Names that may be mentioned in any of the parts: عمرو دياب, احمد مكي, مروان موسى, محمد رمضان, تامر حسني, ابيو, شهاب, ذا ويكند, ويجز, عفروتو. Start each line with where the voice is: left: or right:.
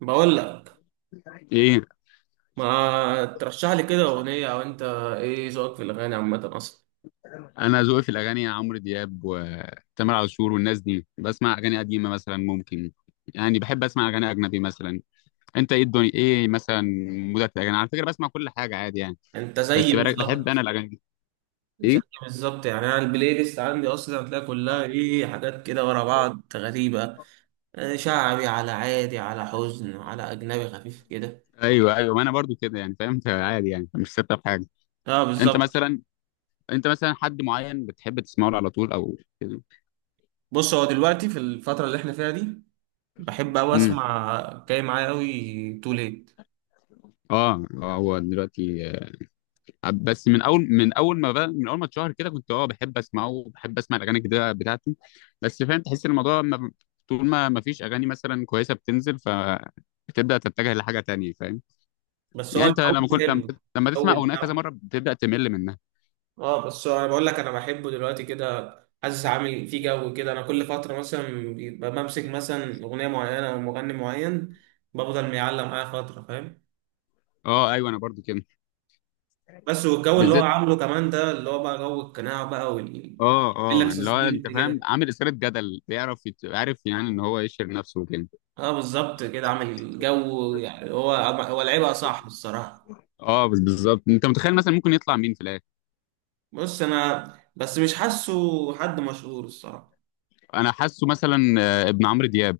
right: بقول لك،
left: ايه.
right: ما ترشح لي كده اغنيه؟ او انت ايه ذوقك في الاغاني عامه اصلا؟
left: انا ذوقي في الاغاني عمرو دياب وتامر عاشور والناس دي، بسمع اغاني قديمه مثلا، ممكن يعني بحب اسمع اغاني اجنبي مثلا. انت ايه؟ الدنيا ايه مثلا؟ مودك في الاغاني؟ على فكره بسمع كل حاجه عادي يعني.
right: انت زيي
left: بس بحب انا
right: بالظبط.
left: الاغاني دي.
right: زيي
left: ايه.
right: بالظبط يعني انا البلاي ليست عندي اصلا، هتلاقي كلها ايه، حاجات كده ورا بعض غريبه. شعبي، على عادي، على حزن، على اجنبي خفيف كده.
left: ايوه ايوه، ما انا برضو كده يعني، فهمت عادي يعني، مش ثابته في حاجه.
right: اه
left: انت
right: بالظبط.
left: مثلا، حد معين بتحب تسمعه على طول او كده؟
right: بص هو دلوقتي في الفتره اللي احنا فيها دي، بحب قوي
left: امم
right: اسمع جاي معايا قوي تو ليت.
left: هو دلوقتي. بس من اول ما اتشهر كده كنت بحب اسمعه، وبحب اسمع الاغاني الجديده بتاعته. بس فاهم، تحس الموضوع، ما طول ما فيش اغاني مثلا كويسه بتنزل، ف بتبدا تتجه لحاجه تانية، فاهم.
right: بس هو
left: يعني انت
right: الجو
left: لما كنت،
right: حلو،
left: لما تسمع
right: الجو
left: اغنيه كذا
right: بتاعه.
left: مره بتبدا تمل منها.
right: اه بس انا بقول لك انا بحبه دلوقتي كده. حاسس عامل فيه جو كده. انا كل فتره مثلا بيبقى بمسك مثلا اغنيه معينه او مغني معين، بفضل معلق معايا فتره فاهم.
left: اه ايوه انا برضو كده.
right: بس والجو اللي هو
left: بالذات.
right: عامله كمان ده اللي هو بقى جو القناع بقى وال...
left: اه
right: يقول لك
left: اه، اللي هو
right: سسبنس
left: انت فاهم،
right: كده.
left: عامل اثاره جدل، بيعرف عارف يعني ان هو يشهر نفسه وكده.
right: اه بالظبط كده، عامل جو. يعني هو لعيبه صح الصراحه.
left: اه بس بالظبط، انت متخيل مثلا ممكن يطلع مين في الاخر؟
right: بص انا، بس مش حاسه حد مشهور الصراحه.
left: انا حاسه مثلا ابن عمرو دياب.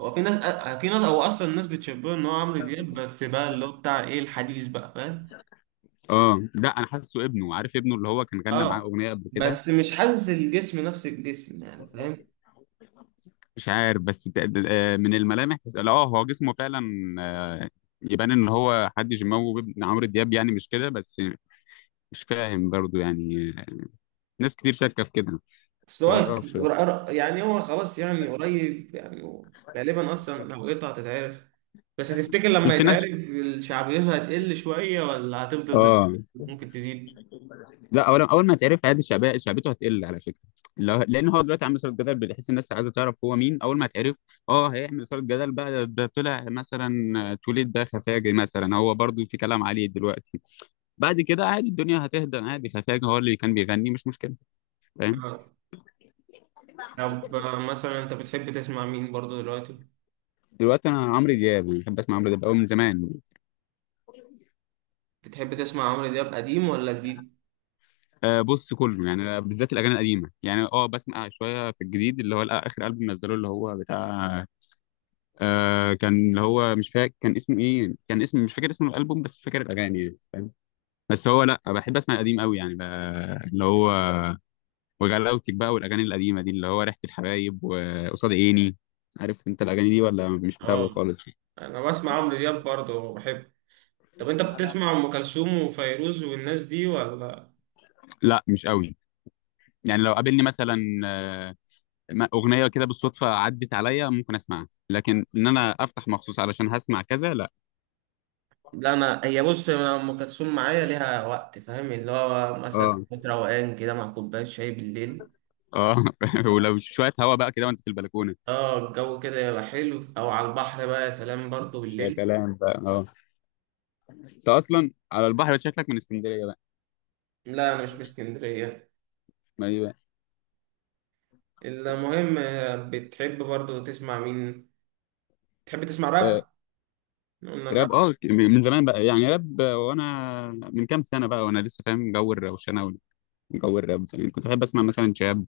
right: هو في ناس، هو اصلا الناس بتشبهه ان هو عمرو دياب، بس بقى اللي هو بتاع ايه الحديث بقى فاهم.
left: اه لا، انا حاسه ابنه، عارف ابنه اللي هو كان غنى معاه
right: اه
left: اغنيه قبل كده.
right: بس مش حاسس الجسم، نفس الجسم يعني فاهم.
left: مش عارف، بس من الملامح لا اه هو جسمه فعلا. آه، يبان ان هو حد جيماوي وابن عمرو دياب، يعني مش كده بس. مش فاهم برضه يعني. ناس كتير شاكه في كده.
right: بس هو
left: متعرفش.
right: يعني هو خلاص، يعني قريب، يعني هو غالبا اصلا هويته هتتعرف. بس تفتكر لما
left: شفت ناس.
right: يتعرف شعبيته هتقل شوية ولا هتفضل زي ما هي؟
left: اه
right: ممكن تزيد.
left: لا، اول اول ما تعرف عادي، شعبيته هتقل على فكره. لان هو دلوقتي عامل صوره جدل، بتحس الناس عايزه تعرف هو مين. اول ما تعرف اه هيعمل صوره جدل بقى. ده طلع مثلا توليد. ده خفاجي مثلا، هو برضه في كلام عليه دلوقتي. بعد كده عادي الدنيا هتهدى عادي. خفاجة هو اللي كان بيغني، مش مشكلة. فاهم.
right: آه. طب، مثلا انت بتحب تسمع مين برضو دلوقتي؟
left: دلوقتي انا عمرو دياب، يعني بحب اسمع عمرو دياب قوي من زمان.
right: بتحب تسمع عمرو دياب قديم ولا جديد؟
left: أه بص، كله يعني، بالذات الاغاني القديمه يعني. اه بسمع شويه في الجديد، اللي هو اخر البوم نزله، اللي هو بتاع. كان اللي هو مش فاكر كان اسمه ايه. كان اسم، مش فاكر اسم الالبوم، بس فاكر الاغاني يعني، فاهم. بس هو لا، بحب اسمع القديم قوي يعني، اللي هو وغلاوتك بقى، والاغاني القديمه دي، اللي هو ريحه الحبايب وقصاد عيني. عارف انت الاغاني دي، ولا مش متابعه
right: اه
left: خالص؟
right: انا بسمع عمرو دياب برضو بحب. طب انت بتسمع ام كلثوم وفيروز والناس دي ولا؟
left: لا مش قوي. يعني لو قابلني مثلا آه، اغنيه كده بالصدفه عدت عليا، ممكن اسمعها. لكن ان انا افتح مخصوص علشان هسمع، كذا لا.
right: لا انا هي بص، انا ام كلثوم معايا ليها وقت فاهم، اللي هو مثلا
left: اه.
right: حفلة روقان كده مع كوبايه شاي بالليل.
left: اه ولو شويه هوا بقى كده وانت في البلكونه.
right: اه الجو كده يبقى حلو، او على البحر بقى يا سلام برضو
left: يا
right: بالليل.
left: سلام بقى، اه. انت اصلا على البحر، شكلك من اسكندريه بقى.
right: لا انا مش من اسكندريه.
left: ما ايه بقى.
right: المهم، بتحب برضو تسمع مين؟ تحب تسمع
left: آه،
right: راب؟ إحنا قلنا
left: راب،
right: الراب.
left: من زمان بقى يعني، راب. وانا من كام سنه بقى وانا لسه فاهم جو الروشنه وجو الراب. زمان كنت بحب اسمع مثلا شهاب،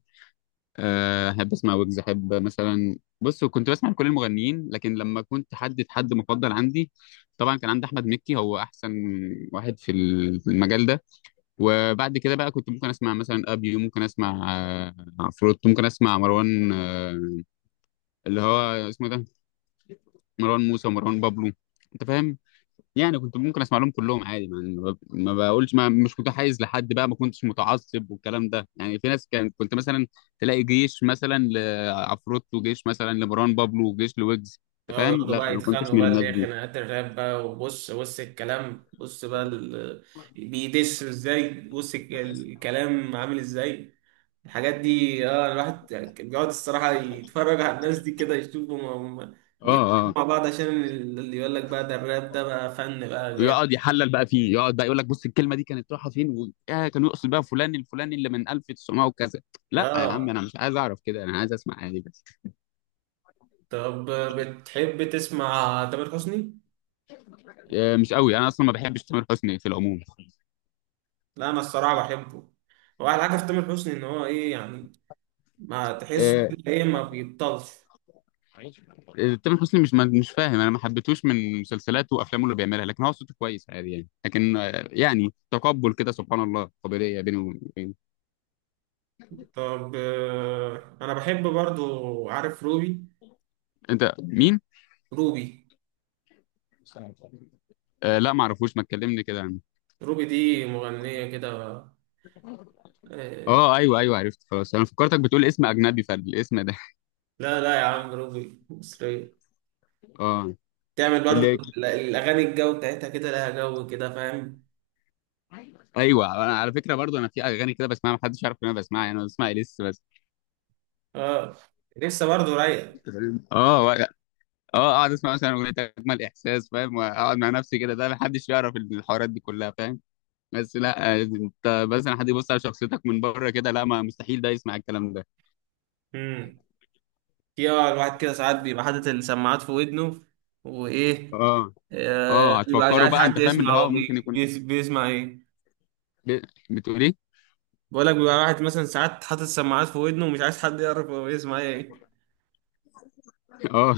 left: احب اسمع ويجز، احب مثلا. بص كنت بسمع لكل المغنيين، لكن لما كنت حدد حد مفضل عندي، طبعا كان عندي احمد مكي هو احسن واحد في في المجال ده. وبعد كده بقى كنت ممكن اسمع مثلا ابيو، ممكن اسمع عفروتو، ممكن اسمع مروان، اللي هو اسمه إيه ده، مروان موسى ومروان بابلو، انت فاهم. يعني كنت ممكن اسمع لهم كلهم عادي يعني، ما بقولش، ما مش متحيز لحد بقى، ما كنتش متعصب والكلام ده يعني. في ناس كان كنت مثلا تلاقي جيش مثلا لعفروتو، وجيش مثلا لمروان بابلو، وجيش لويجز، انت
right: اه
left: فاهم.
right: يقعدوا
left: لا
right: بقى
left: انا ما كنتش
right: يتخانقوا
left: من
right: بقى، اللي
left: الناس
right: هي
left: دي.
right: خناقات الراب بقى، وبص بص الكلام، بص بقى ال... بيدس ازاي، بص الكلام عامل ازاي. الحاجات دي، اه الواحد كان بيقعد الصراحة يتفرج على الناس دي كده، يشوفهم هم
left: اه
right: بيتكلموا
left: اه،
right: مع بعض، عشان اللي يقول لك بقى ده الراب ده بقى فن بقى جامد.
left: ويقعد يحلل بقى فيه، يقعد بقى يقول لك بص الكلمه دي كانت رايحه فين و... آه كان يقصد بقى فلان الفلاني اللي من 1900 وكذا. لا يا عم،
right: اه.
left: انا مش عايز اعرف كده، انا عايز اسمع عادي بس.
right: طب بتحب تسمع تامر حسني؟
left: آه مش قوي، انا اصلا ما بحبش تامر حسني في العموم.
right: لا انا الصراحة بحبه. هو احلى حاجة في تامر حسني ان هو ايه يعني، ما تحسه
left: آه،
right: كده ايه، ما بيبطلش.
left: تامر حسني مش فاهم، انا ما حبيتهوش من مسلسلاته وافلامه اللي بيعملها، لكن هو صوته كويس عادي يعني. لكن يعني تقبل كده سبحان الله قابليه بينه وبين.
right: طب انا بحب برضو، عارف روبي؟
left: انت مين؟
right: روبي.
left: آه لا، ما اعرفوش، ما تكلمني كده عنه.
right: روبي دي مغنية كده. آه،
left: اه ايوه ايوه عرفت خلاص. انا فكرتك بتقول اسم اجنبي فالاسم ده.
right: لا لا يا عم، روبي مصرية.
left: اه
right: تعمل برضو
left: اللي،
right: الاغاني الجو بتاعتها كده، لها جو كده فاهم.
left: ايوه، انا على فكره برضو، انا في اغاني كده بسمعها ما حدش يعرف ان انا بسمعها، يعني انا بسمع اليس بس.
right: اه لسه برضو رايقه.
left: اه اه، اقعد اسمع مثلا اغنيه اجمل احساس، فاهم، واقعد مع نفسي كده. ده ما حدش يعرف الحوارات دي كلها، فاهم. بس لا انت، مثلا حد يبص على شخصيتك من بره كده، لا، ما مستحيل ده يسمع الكلام ده.
right: امم يا الواحد كده ساعات بيبقى حاطط السماعات في ودنه وايه،
left: اه اه،
right: بيبقى مش
left: هتفكروا
right: عارف
left: بقى انت
right: حد
left: فاهم اللي
right: يسمع هو
left: هو ممكن يكون،
right: بيسمع ايه.
left: ب- بتقول ايه؟
right: بقول لك بيبقى واحد مثلا ساعات حاطط السماعات في ودنه ومش عايز حد يعرف هو بيسمع ايه
left: اه.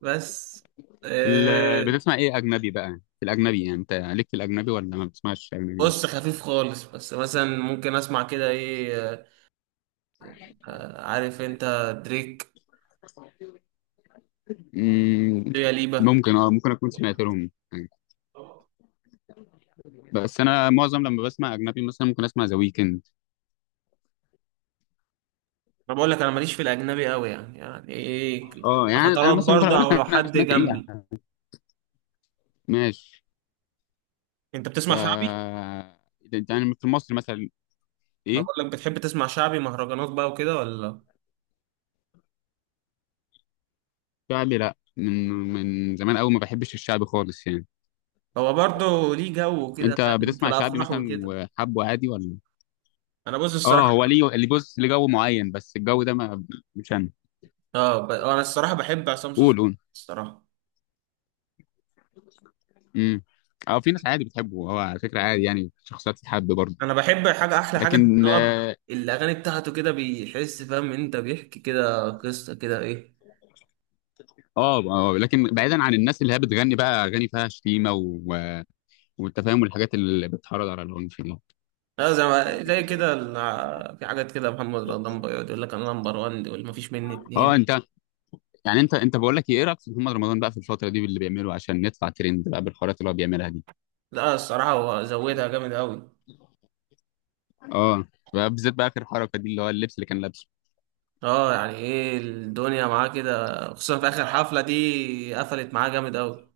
right: بس. آه،
left: بتسمع ايه اجنبي بقى؟ في الاجنبي يعني، انت ليك في الاجنبي ولا ما بتسمعش اجنبي؟
right: بص خفيف خالص، بس مثلا ممكن اسمع كده ايه، عارف انت دريك،
left: مم،
right: يا ليبا.
left: ممكن اكون سمعت لهم حاجة. بس انا معظم لما بسمع اجنبي مثلا ممكن اسمع ذا ويكند.
right: انا بقول لك انا ماليش في الاجنبي قوي، يعني يعني ايه،
left: اه يعني انا
right: فترات
left: مثلا ممكن
right: برضه
left: اقول
right: او
left: لك
right: لو
left: انا
right: حد
left: سمعت ايه
right: جنبي.
left: يعني. ماشي.
right: انت
left: ف
right: بتسمع شعبي؟
left: ده يعني في مصر مثلا.
right: ما
left: ايه.
right: بقول لك بتحب تسمع شعبي مهرجانات بقى وكده ولا؟
left: شعبي لا، من زمان قوي ما بحبش الشعبي خالص يعني.
right: هو برضه ليه جو كده
left: انت
right: فاهم، في
left: بتسمع شعبي
right: الافراح
left: مثلا
right: وكده.
left: وحبه عادي ولا؟
right: انا بص
left: اه هو
right: الصراحه،
left: ليه، اللي بص ليه جو معين، بس الجو ده ما، مش انا.
right: اه انا الصراحه بحب عصام
left: قول
right: صوصه
left: قول.
right: الصراحه.
left: امم اه في ناس عادي بتحبه، هو على فكره عادي يعني، شخصيات تتحب برضه.
right: انا بحب حاجه، احلى حاجه ان
left: لكن
right: هو الاغاني بتاعته كده بيحس فاهم، انت بيحكي كده قصه كده ايه.
left: اه اه، لكن بعيدا عن الناس اللي هي بتغني بقى اغاني فيها شتيمه والتفاهم والحاجات اللي بتحرض على العنف دي.
right: لا زي ما في حاجات كده محمد رمضان بيقعد يقول لك انا نمبر 1 واللي مفيش مني
left: اه
right: اتنين.
left: انت، يعني انت بقول لك ايه رايك في محمد رمضان بقى في الفتره دي باللي بيعمله عشان ندفع ترند بقى بالحوارات اللي هو بيعملها دي؟
right: لا الصراحة هو زودها جامد أوي.
left: اه. بقى بالذات بقى اخر حركه دي اللي هو اللبس اللي كان لابسه.
right: اه يعني ايه الدنيا معاه كده، خصوصا في آخر حفلة دي قفلت معاه جامد أوي.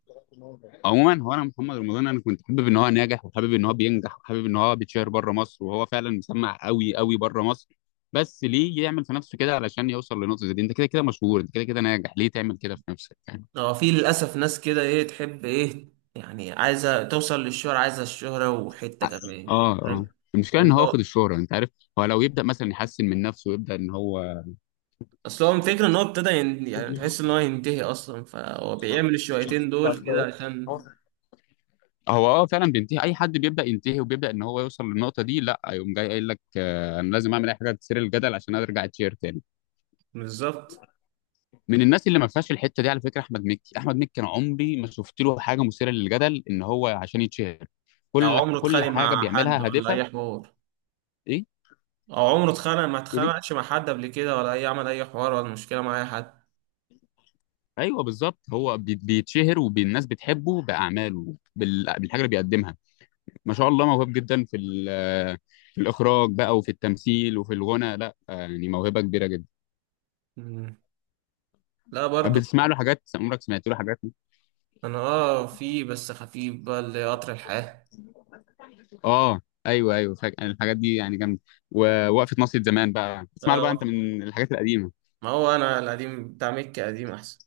left: عموما هو انا محمد رمضان، انا كنت حابب ان هو ناجح، وحابب ان هو بينجح، وحابب ان هو بيتشهر بره مصر، وهو فعلا مسمع قوي قوي بره مصر. بس ليه يعمل في نفسه كده علشان يوصل لنقطه زي دي، انت كده كده مشهور، انت كده كده ناجح، ليه تعمل كده في نفسك يعني.
right: اه في للأسف ناس كده ايه تحب ايه، يعني عايزة توصل للشهرة، عايزة الشهرة وحتة كمان
left: اه اه،
right: فاهم.
left: المشكله ان
right: ان
left: هو
right: هو
left: واخد الشهره، انت عارف. هو لو يبدا مثلا يحسن من نفسه ويبدا ان هو،
right: اصل هو الفكرة ان هو ابتدى يعني تحس ان هو ينتهي اصلا، فهو بيعمل الشويتين دول كده عشان.
left: هو فعلا بينتهي، اي حد بيبدا ينتهي وبيبدا ان هو يوصل للنقطه دي لا يقوم جاي قايل لك انا لازم اعمل اي حاجه تثير الجدل عشان ارجع اتشير تاني.
right: بالظبط.
left: من الناس اللي ما فيهاش الحته دي على فكره احمد مكي، انا عمري ما شفت له حاجه مثيره للجدل ان هو عشان يتشهر.
right: او
left: كل
right: عمره
left: كل
right: اتخانق
left: حاجه
right: مع حد
left: بيعملها
right: ولا
left: هادفه.
right: اي حوار؟
left: ايه
right: او عمره اتخانق، ما
left: تقول ايه.
right: اتخانقش مع حد قبل كده ولا اي عمل اي حوار ولا مشكلة مع اي حد؟
left: ايوه بالظبط، هو بيتشهر، والناس بتحبه باعماله، بالحاجه اللي بيقدمها. ما شاء الله موهوب جدا في في الاخراج بقى، وفي التمثيل، وفي الغنى، لا يعني موهبه كبيره جدا.
right: لا برضو.
left: بتسمع له حاجات؟ عمرك سمعت له حاجات؟
right: انا اه في بس خفيف بقى اللي قطر الحياة.
left: اه ايوه ايوه، الحاجات دي يعني جامده. ووقفه ناصية زمان بقى، بتسمع له بقى انت
right: آه،
left: من الحاجات القديمه؟
right: ما هو انا القديم بتاع مكة قديم احسن.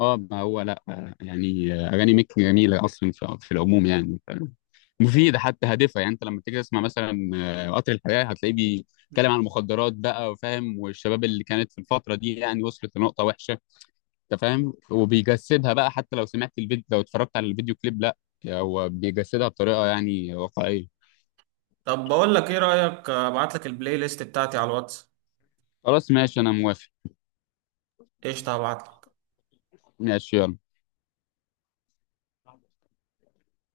left: اه ما هو لا، يعني اغاني ميك جميله اصلا، في العموم يعني، مفيده حتى، هادفه يعني. انت لما تيجي تسمع مثلا قطر الحياه هتلاقيه بيتكلم عن المخدرات بقى، وفاهم، والشباب اللي كانت في الفتره دي يعني وصلت لنقطه وحشه، انت فاهم. وبيجسدها بقى، حتى لو سمعت الفيديو، لو اتفرجت على الفيديو كليب، لا، هو بيجسدها بطريقه يعني واقعيه.
right: طب بقول لك ايه رأيك، ابعت لك البلاي ليست بتاعتي على الواتس؟
left: خلاص ماشي، انا موافق.
right: قشطة هبعت لك
left: ماشي، يلا.